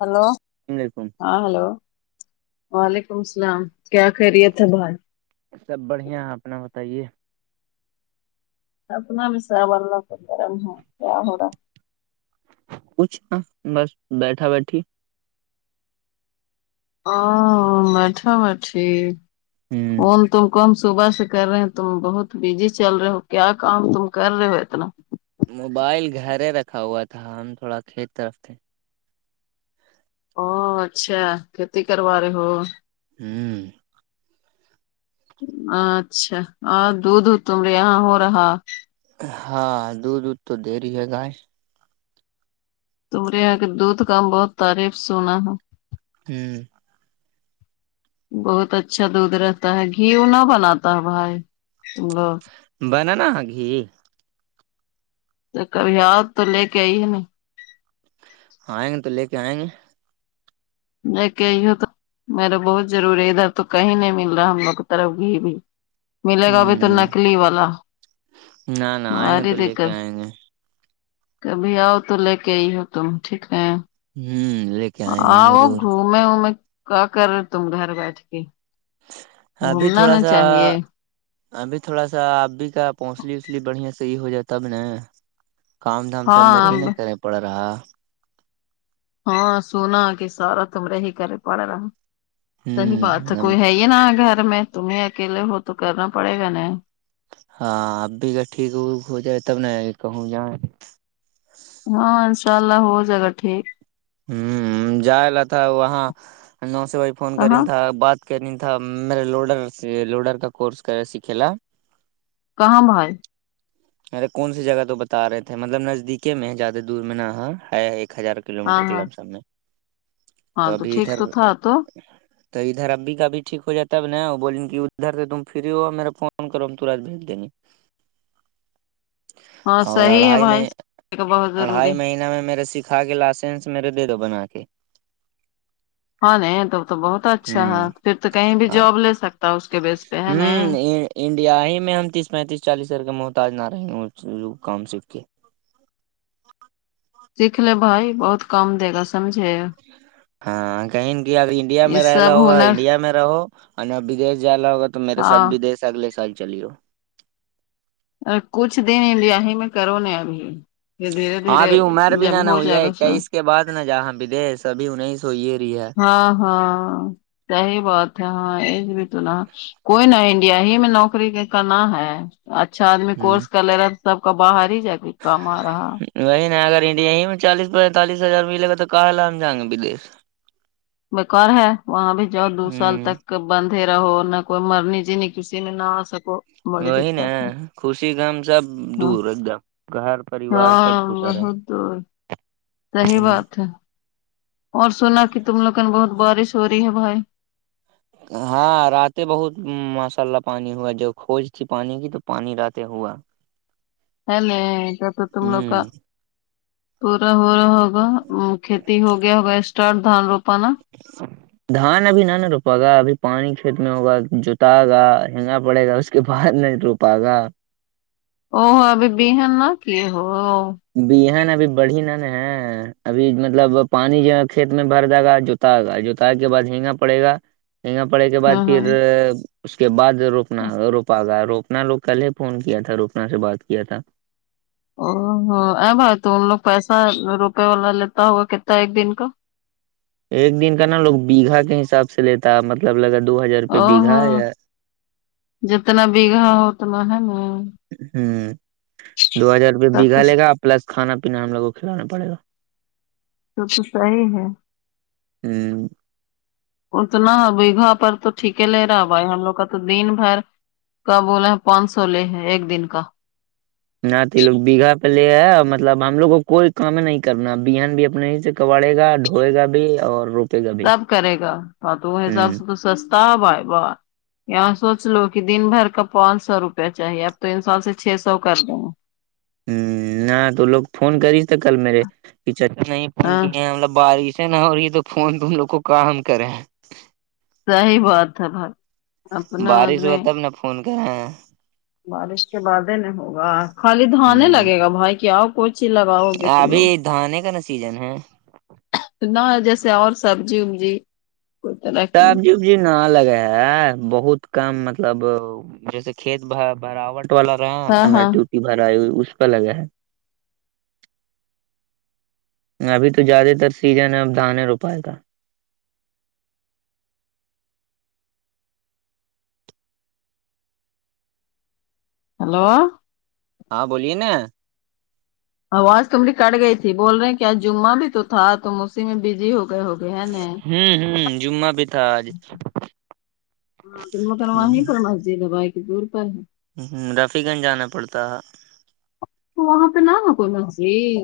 hello لیکم ہاں hello وعلیکم السلام کیا خیریت ہے بھائی سب بڑھیا ہے اپنا بتائیے اپنا بھی سب اللہ کا گرم ہے کیا ہو رہا کچھ نہ بس بیٹھا بیٹھی آ بیٹھا بٹھی ہوں کال تم کو ہم صبح سے کر رہے تم بہت بزی چل رہے ہو کیا کام تم کر رہے ہو اتنا موبائل گھرے رکھا ہوا تھا ہم تھوڑا کھیت طرف تھے او اچھا کھیتی کروا رہے ہو ہمم اچھا اور دودھ تمرے یہاں ہو رہا ہاں دودھ وود تو دے رہی ہے گائے تمرے یہاں کہ دودھ کا ہم بہت تعریف سونا ہے ہمم بہت اچھا دودھ رہتا ہے گھیو نہ بناتا ہے بھائی تم لوگ بنانا گھی تو کبھی اؤ تو لے کے آئی یے ہمیں آئیں گے تو لے کے آئیں گے لیکے آئے ہو تو میرے بہت ضروری ہے ادھر تو کہیں نہیں مل رہا ہم لوگ کی طرف گھی بھی ملے گا بھی تو ہ نکلی والا نہ نہ آئیں گے باری تو لے کے دقت آئیں گے کبھی آؤ تو لے کے آئی ہو تم ٹھیک ہے ہ لے کے آئیں گے آؤ ضرور گھوم مے ومےکیا کر تم گھر بیٹھ کے ابھی گھومنا تھوڑا نا سا چاہیے ابھی تھوڑا سا اب بھی کا پہنچلی اسھلی بڑھیا صحیح ہو جا تاب نا کام دھام سب میرے ہاں ہی نا کرنے پڑا رہا ہاں سونا کی سارا تم رہی کر پڑ رہا ہ صحیح بات اب کوئی ہے ہی یے نا گھر میں تمہیں اکیل ہو تو کرنا پڑے گا نا ہاں اب بھی گھر ٹھیک وک ہو جائے تب نہ کہوں نا ہاں ان شاء اللہ ہو جائے گا ٹھیک ہمم جائے تھا وہاں نو سے فون کر رہی کہاں تھا بات کرنا تھا میرا لوڈر لوڈر کا کورس سکھے لا کہاں بھائی اری کون سی جگہ تو بتا رہے تھے مطلب نزدیکی میں زیادہ دور میں نہا ہے ایک ہزار کلو ہاں میٹر کے ہاں لام سامنے ہاں تو ٹھیک تو تھا تو تو ادھر ابھی کا ابھی ٹھیک ہو جا ہے نا بول رہی ادھر سے تم فری ہو میرا فون کرو تورنت بھیج دین گے ہاں اور صحیح ہے اڑھائی بھائی میں کا بہت ضروری اڑھائی مہینہ میں میرے سکھا کے لائسنس میرے دے دو بنا کے ہاں نہیں تب تو بہت اچھا ہے ہ پھر تو کہیں بھی ہاں جاب لے سکتا اس کے بیس پے ہے نا ہوں انڈیا ہی میں ہم تیس پینتیس چالیس ہزار کا محتاج نہ رہے کام سیکھ کے سیکھ لے بھائی بہت کم دے گا سمجھے ہاں کہیں انڈیا اگر انڈیا یہ میں رہ نا سب ہوگا ہنر انڈیا میں رہو بدیش جانا ہوگا تو میرے ساتھ ہاں بدش اگلے سال چلی ہو ارے کچھ دن انڈیا ہی میں کرون نا ابھی یہ دھیرے ہاں دھیرے ابھی عمر بھی نہ جب نہ ہو ہوئی جائے ہے گا سب اکیس کے بعد نہ جاے بدیش ابھی انیس سویے ہوئی ہی رہی ہے ہاں ہاں یہی بات ہے ہاں ای بھی تونا کوئی نہ انڈیا ہی میں نوکری کانا ہے اچھا اچھا آدمی ہ کورس کر لے رہا ہے تو سب کا باہر ہی جا کے کام آ رہا وہی نہیں اگر انڈیا ہی میں چالیس پینتالس ہزار ملے گا تو کہے ہم جائیں گے بدیش بیکار ہے وہاں بھی جاؤ دو سال ہوں تک کب اندھرا ہو نہ کوئی مرنے جینے کسی میں نہ آ سکو بڑی وہی نا دقت ہے خوشی غم سب ہاں دور ایک دم گھر پریوار سب ہاں چھوٹا رہے بہت دور صحیح بات ہے اور سنا کی تم لوگن بہت بارش ہو رہی ہے بھائی ہاں رات بہت ماشاء اللہ پانی ہوا جب کھوج تھی پانی کی تو پانی رات ہوا ہے نہیں کیا تو گھر پے تم لوگ کا ہوں پورا ہو رہا ہوگا کھیتی ہو گیا ہوگا اسٹارٹ دھان روپاانا دھان ابھی نہ نہ روپ گا ابھی پانی کھیت میں ہوگا جوتا گا ہگا پڑے گا اس کے بعد نہیں روپ پاگا او ہو ابھی بہن نہ کی ہو بہن ابھی بڑھی نا نا ہے ابھی مطلب پانی جو ہے کھیت میں بھر جائے گا جو تا گا جوتا کے باد جھینگا پڑے گا گا پڑے کے بعد ہاں پھر ہاں اس کے بعد روپنا روپا گا روپ نا لوگ کل ہی فون کیا تھا روکنا سے بات کیا تھا او ہو بھائی تو ان لوگ پیسہ روپے والا لیتا ہوگا کتنا ایک دن کا ایک دن کا نا لوگ بیگھا کے حساب سے لیتا مطلب لگا دو ہزار روپی بیگھا یا جبتنا بیگھا ہو اتنا ہے نا ہمم دو ہزار روپئے تب بگھا تو لے گا پلس کھانا پینا ہم لوگ کو کھلانا پڑے گا تب تو صحیح ہے ہ اتنا بیگھا پر تو ٹھیک لے رہا بھائی ہم لوگ کا تو دن بھر کا بولے ہیں پانچ سو لے ہے ایک دن کا نہ تو یے لو بیگھا پہ لے ہے مطلب ہم لوگ کو کوئی کام نہیں کرنا بہان بھی اپنا ہی ہے کوڑے گا ڈھوئے گا بھی اور رک سب کرے گا تو وہ حساب سے ہ تو سستا ہے بھائی بہت یہاں سوچ لو کی دن بھر کا پانچ سو روپیہ چاہیے اب تو ان سال سے چھ سو کر دیں گے ہمم نہ تو لوگ فون کری تھا کل میرے کی چچا نہیں فون ہاں کیے ہیں مطلب بارش نا اور یے تو فون تم لوگ کو کا ہم کریں ہے صحیح بات ہے بھائی اپنا بارش ہوا آدمی تب نا فون کر رہے ہیں بارش کے بعد ہی نہیں ہوگا خالی دھاننے ہ لگے گا بھائی کیا اب پوچی لگاو گے تم لوگ ابھی دھانے کا نا سیزن ہے نا جیسے اور سبجی وبجی [unintelligible] جی نہ لگے ہے بہت کم مطلب جیسے کھیت بھا براوٹ ہاں ہاں [unintelligible] اس کا لگا ہے ابھی تو زیادہ تر سیزن ہے اب دھانے رو پیا تھا ہیلو ہاں بولیے نا آواز تماری کٹ گئی تھی بول رہے کیا جمعہ بھی تو تھا تم اسی میں بزی ہو گئے ہو گے ہے نا ہوں ہوں جمعہ بھی تھا آج ہاں تو مگر وہیں پر مسجد ہے بھائی کی دور پر رفی گنج جانا پڑتا تو وہاں پے نہ ہے کون مسجد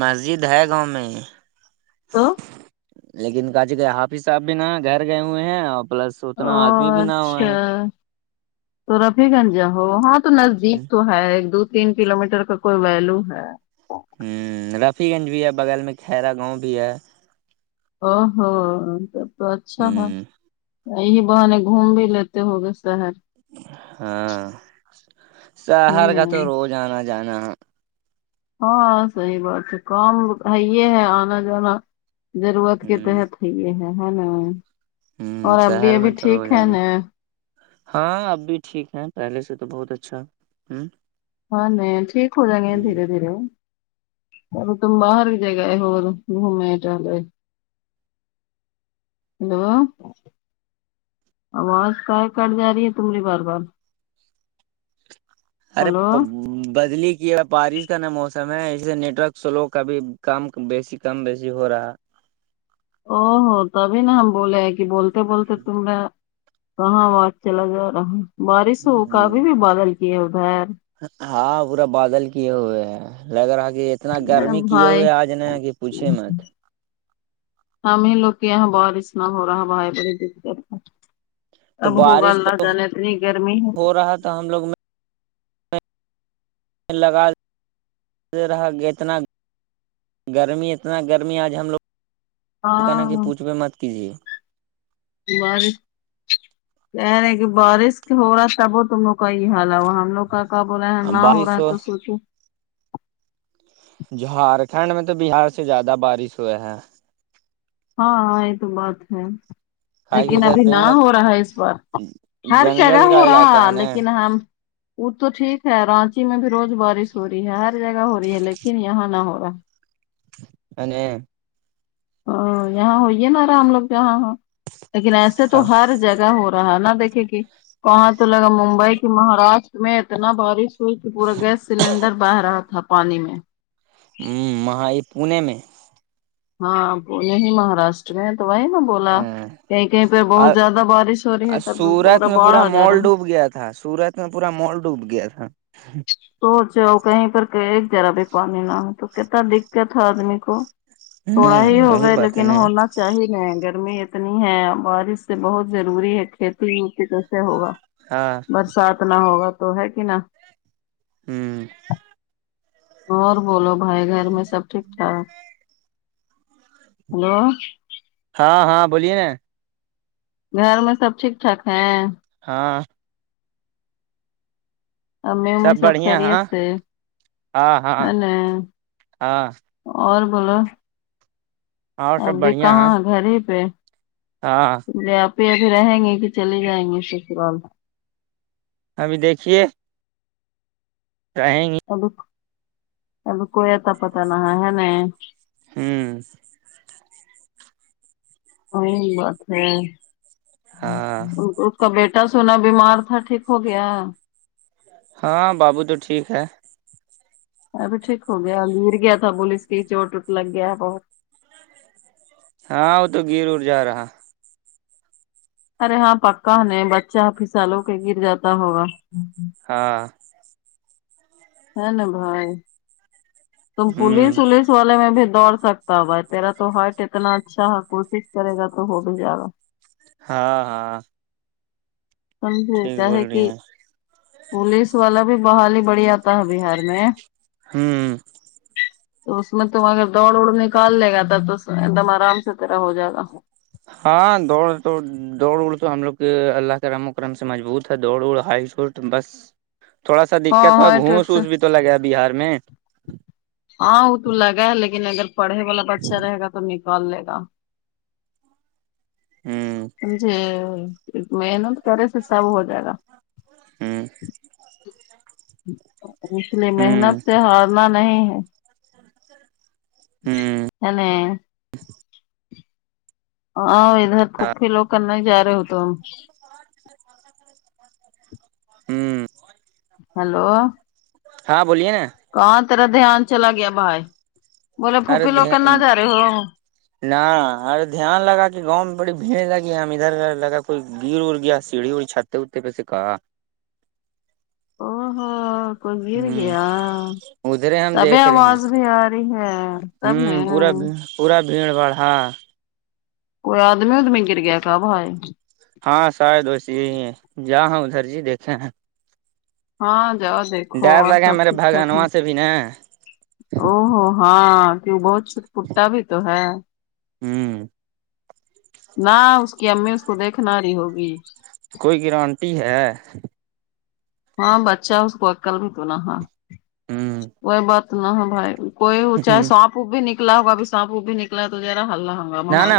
مسجد ہے گاوں میں تو لیکن کا جی کا حافظ صاحب بھی نہ گھر گئے ہوئے ہیں اور پلس اتنا او ادمی بھی نہ ہوئے اچھا ہیں تو رفی گنج جا ہو ہاں تو نزدیک تو ہے ایک دو تین کلو میٹر کا کوئی ویلو ہے رفی گنج بھی ہے بغل میں خرا گاوں بھی ہے او ہو تب تو ہ اچھا ہے یہی بہانے گھوم بھی لیتے ہو گے شہر ہاں ہے شہر نا کا تو روز انا جانا ہے ہاں صحیح بات ہے کام ہے یے ہے آنا جانا ضرورت کے ہوں تحت ہے یے ہے ہے نا ہوں اور ابھی شہر ابھی میں تو ٹھیک ہے روزانہ نا ہاں اب بھی ٹھیک ہے پہلے سے تو بہت اچھا ہمم ہاں نہیں ٹھیک ہو جاے گے دھیرے دھیرے ارے تم باہر جگہ [unintelligible] گھومنے ہیلو اواز کاہے کٹ جا رہی ہے تماری بار بار ارے ہلو پا بدلی کیا بارش کا نا موسم ہے اسے نیٹ ورک سلو کا بھی کم بیسی کم بیسی ہو رہا او ہو تبھی نا ہم بولے ہیں کی بولتے بولتے تم نے کہاں اواز چلا جا رہا ہے بارش ہو کا ابھی بھی بادل کی ہے ادھر ہاں پورا بادل کیے ہوئے ہے لگ رہا کی اتنا میرے گرمی کی ہو بھائی ہے آج نا کی پوچھیے مت ہم ہی لوگ کے یہاں بارش نا ہورہا بھائی بڑی دیکت ہیں تو کب ہوگا بارش تو اللہ جانے اتنی گرمی ہے ہو رہا تھا ہم لوگ میں لگا رہا اتنا گرمی اتنا گرمی آج ہم لوگ کی ہاں پوچھ بھی مت کیجیے بارش کہہ رہے کہ بارش ہو رہا تب وہ تم لوگ کا یے حال ہم لوگ کا کیا بولے نہ ہو رہا ہے تو سوچو جھارکھنڈ میں تو بہار سے زیادہ بارش ہوئے ہیں ہاں ہاں یے تو بات ہے کا کہ لیکن ادھر ابھی نہ پیڑ ہو رہا ہے اس بار ہر جگہ جنگل ہو کا علاقہ رہا ہے لیکن ہم وہ تو ٹھیک ہے رانچی میں بھی روز بارش ہو رہی ہے ہر جگہ ہو رہی ہے لیکن یہاں نہ ہو رہا انے ہاں یہاں ہوئیے نارا ہم لوگ یہاں لیکن ایسے تو ہر جگہ ہو رہا ہے نا دیکھے کی کہاں تو لگا ممبئی کی مہاراشٹر میں اتنا بارش ہوی کی پورا گیس سلینڈر بہے رہا تھا پانی میں ہمم مہا یے پونے میں ہاں پونے ہی مہاراشٹر میں ہے تو وہی نا بولا کہیں کہیں پے بہت اور زیادہ بارش ہو رہی ہے تب ہی پورا باڑ آجا راہا ہاں سورت میں پورا مال ڈوب گیا تھا سوچو کہیں پر ایک ذرا بھی پانی نہ ہو تو کتنا دقت ہے آدمی کو تھوڑا ہی ہوں ہو وہی گئے بات ہے لیکن نا ہونا چاہیے نہیں گرمی اتنی ہے بارش سے بہت ضروری ہے کھیتی وتی کیسے ہوگا ہاں برسات نہ ہوگا تو ہے کی نا ہمم اور بولو بھائی گھر میں سب ٹھیک ٹھاک ہلو ہاں ہاں بولیے نا گھر میں سب ٹھیک ٹھاک ہے ہاں امی ومی سب بڑھیا خریت ہاں ہے ہاں ہے ہاں نا ہاں اور بولو اور سب ابھی بڑھیا کہاں ہاں ہے گھر ہی پے ہاں یہا پے ابھی رہیں گی کی چلے جائیں گے سسرال کو ابھی دیکھیے رہیں گے آپ کو آپ کو یہ ٹو پتہ نہ ہے نہیں ہوں وہی بات ہے ہاں آپ کا بیٹا سنا بیمار تھا ٹھیک ہو گیا ہاں بابو تو ٹھیک ہے ابھی ٹھیک ہو گیا گر گیا تھا بولے کی چوٹ وٹ لگ گیا بہت ہاں وہ تو گیر ور جا رہا ارے ہاں پکا نہیں بچہ پھسالو کے گر جاتا ہوگا ہاں ہے نا بھائی تم ہوں پولیس ولیس والے میں بھی دوڑ سک تا ہے تیرا تو ہائٹ اتنا اچھا ہے کوشش کرے گا تو ہو بھی جائے گا ہاں ہاں ٹھیک سمجھےکیا بول ہے رہی کہ ہیں پولیس والا بھی بحالی بڑی آتا ہے بہار میں ہوں تو اس میں تم اگر دوڑ ووڑ نکال لے گا تب تو ایک دم آرام سے تیرا ہو جائے گا ہاں دوڑ تو دوڑ ووڑ تو ہم لوگ کے اللہ کے رحم و کرم سے مضبوط ہے دوڑ ووڑ ہایٹ وسٹ بس تھوڑا سا ہاں دقت ہو ہاں ٹیٹ گھوس سے وس بھی تو لگا ہے بہار میں ہاں وہ تو لگا ہے لیکن اگر پڑھے والا بچہ رہے گا تو نکال لے گا ہوں جی محنت کرے سے سب ہو جائے گا ہوں اس نے محنت ہوں سے ہارنا نہیں ہے ہوں یعنی اں ادھر پھوپی لوگ کن نہیں جا رہے ہو تم ہوں ہلو ہاں بولیے کہاں تیرا دھیان چلا گیا بھائی بولے ارے پھوپھی لوگ کن نہ جا رہے ہو نہ ارے دھیان لگا کہ گاؤں میں بڑی بھیڑ لگی ہم ادھر ادھر لگا کوئی گر ار گیا سیڑھی وڑھی چھت اتے آٹے پیسے کہاں او ہو کوئی گر ہ گیا ادھرے ہم تبھی دیکھ رہے ہیں آواز بھی آ تی ہے تب نے ہوں پورا پورا بھیڑ بھاڑ ہاں کوئی آدمی وادمی گر گیا کیا بھائی ہاں شاید ویسے ہی ہے جا ہاں ادھر جی دیکھے ہیں ہاں جاؤ دیکھو ڈر اور لگا سب میرے ٹھیک ٹھاک ہیں بھگانواں سے بھی نا او ہو ہاں کے وہ بہت چوٹ پٹا بھی تو ہے ہوں نہ اس کی امی اس کو دیکھ نہ رہی ہوگی کوئی گرانٹی ہے ہاں بچہ اس کو عقل بھی تو نہ ہے ہوں کوئی بات نہ ہے بھائی کوئی چاہے سانپ اوپ بھی نکلا ہوگا بھی سانپ او بھی نکلا ہے تو ذرا ہللہ ہو نہ نہ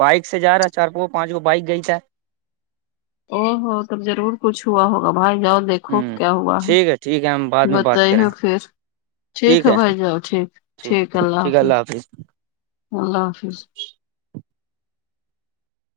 بائک سے جا رہا ہے چار کو پانچ گو بائک گئی تھا او ہو تب ضرور کچھ ہوا ہوگا بھائی جان دیکھو ہ کیا ہوا ہے ٹھیک ٹھیک ہے ہم بعد میں بات بتائی کریں پھر ٹھیک ہے بھائی جاؤ ٹھیک ٹھیک ہے اللہ حافظ اللہ حافظ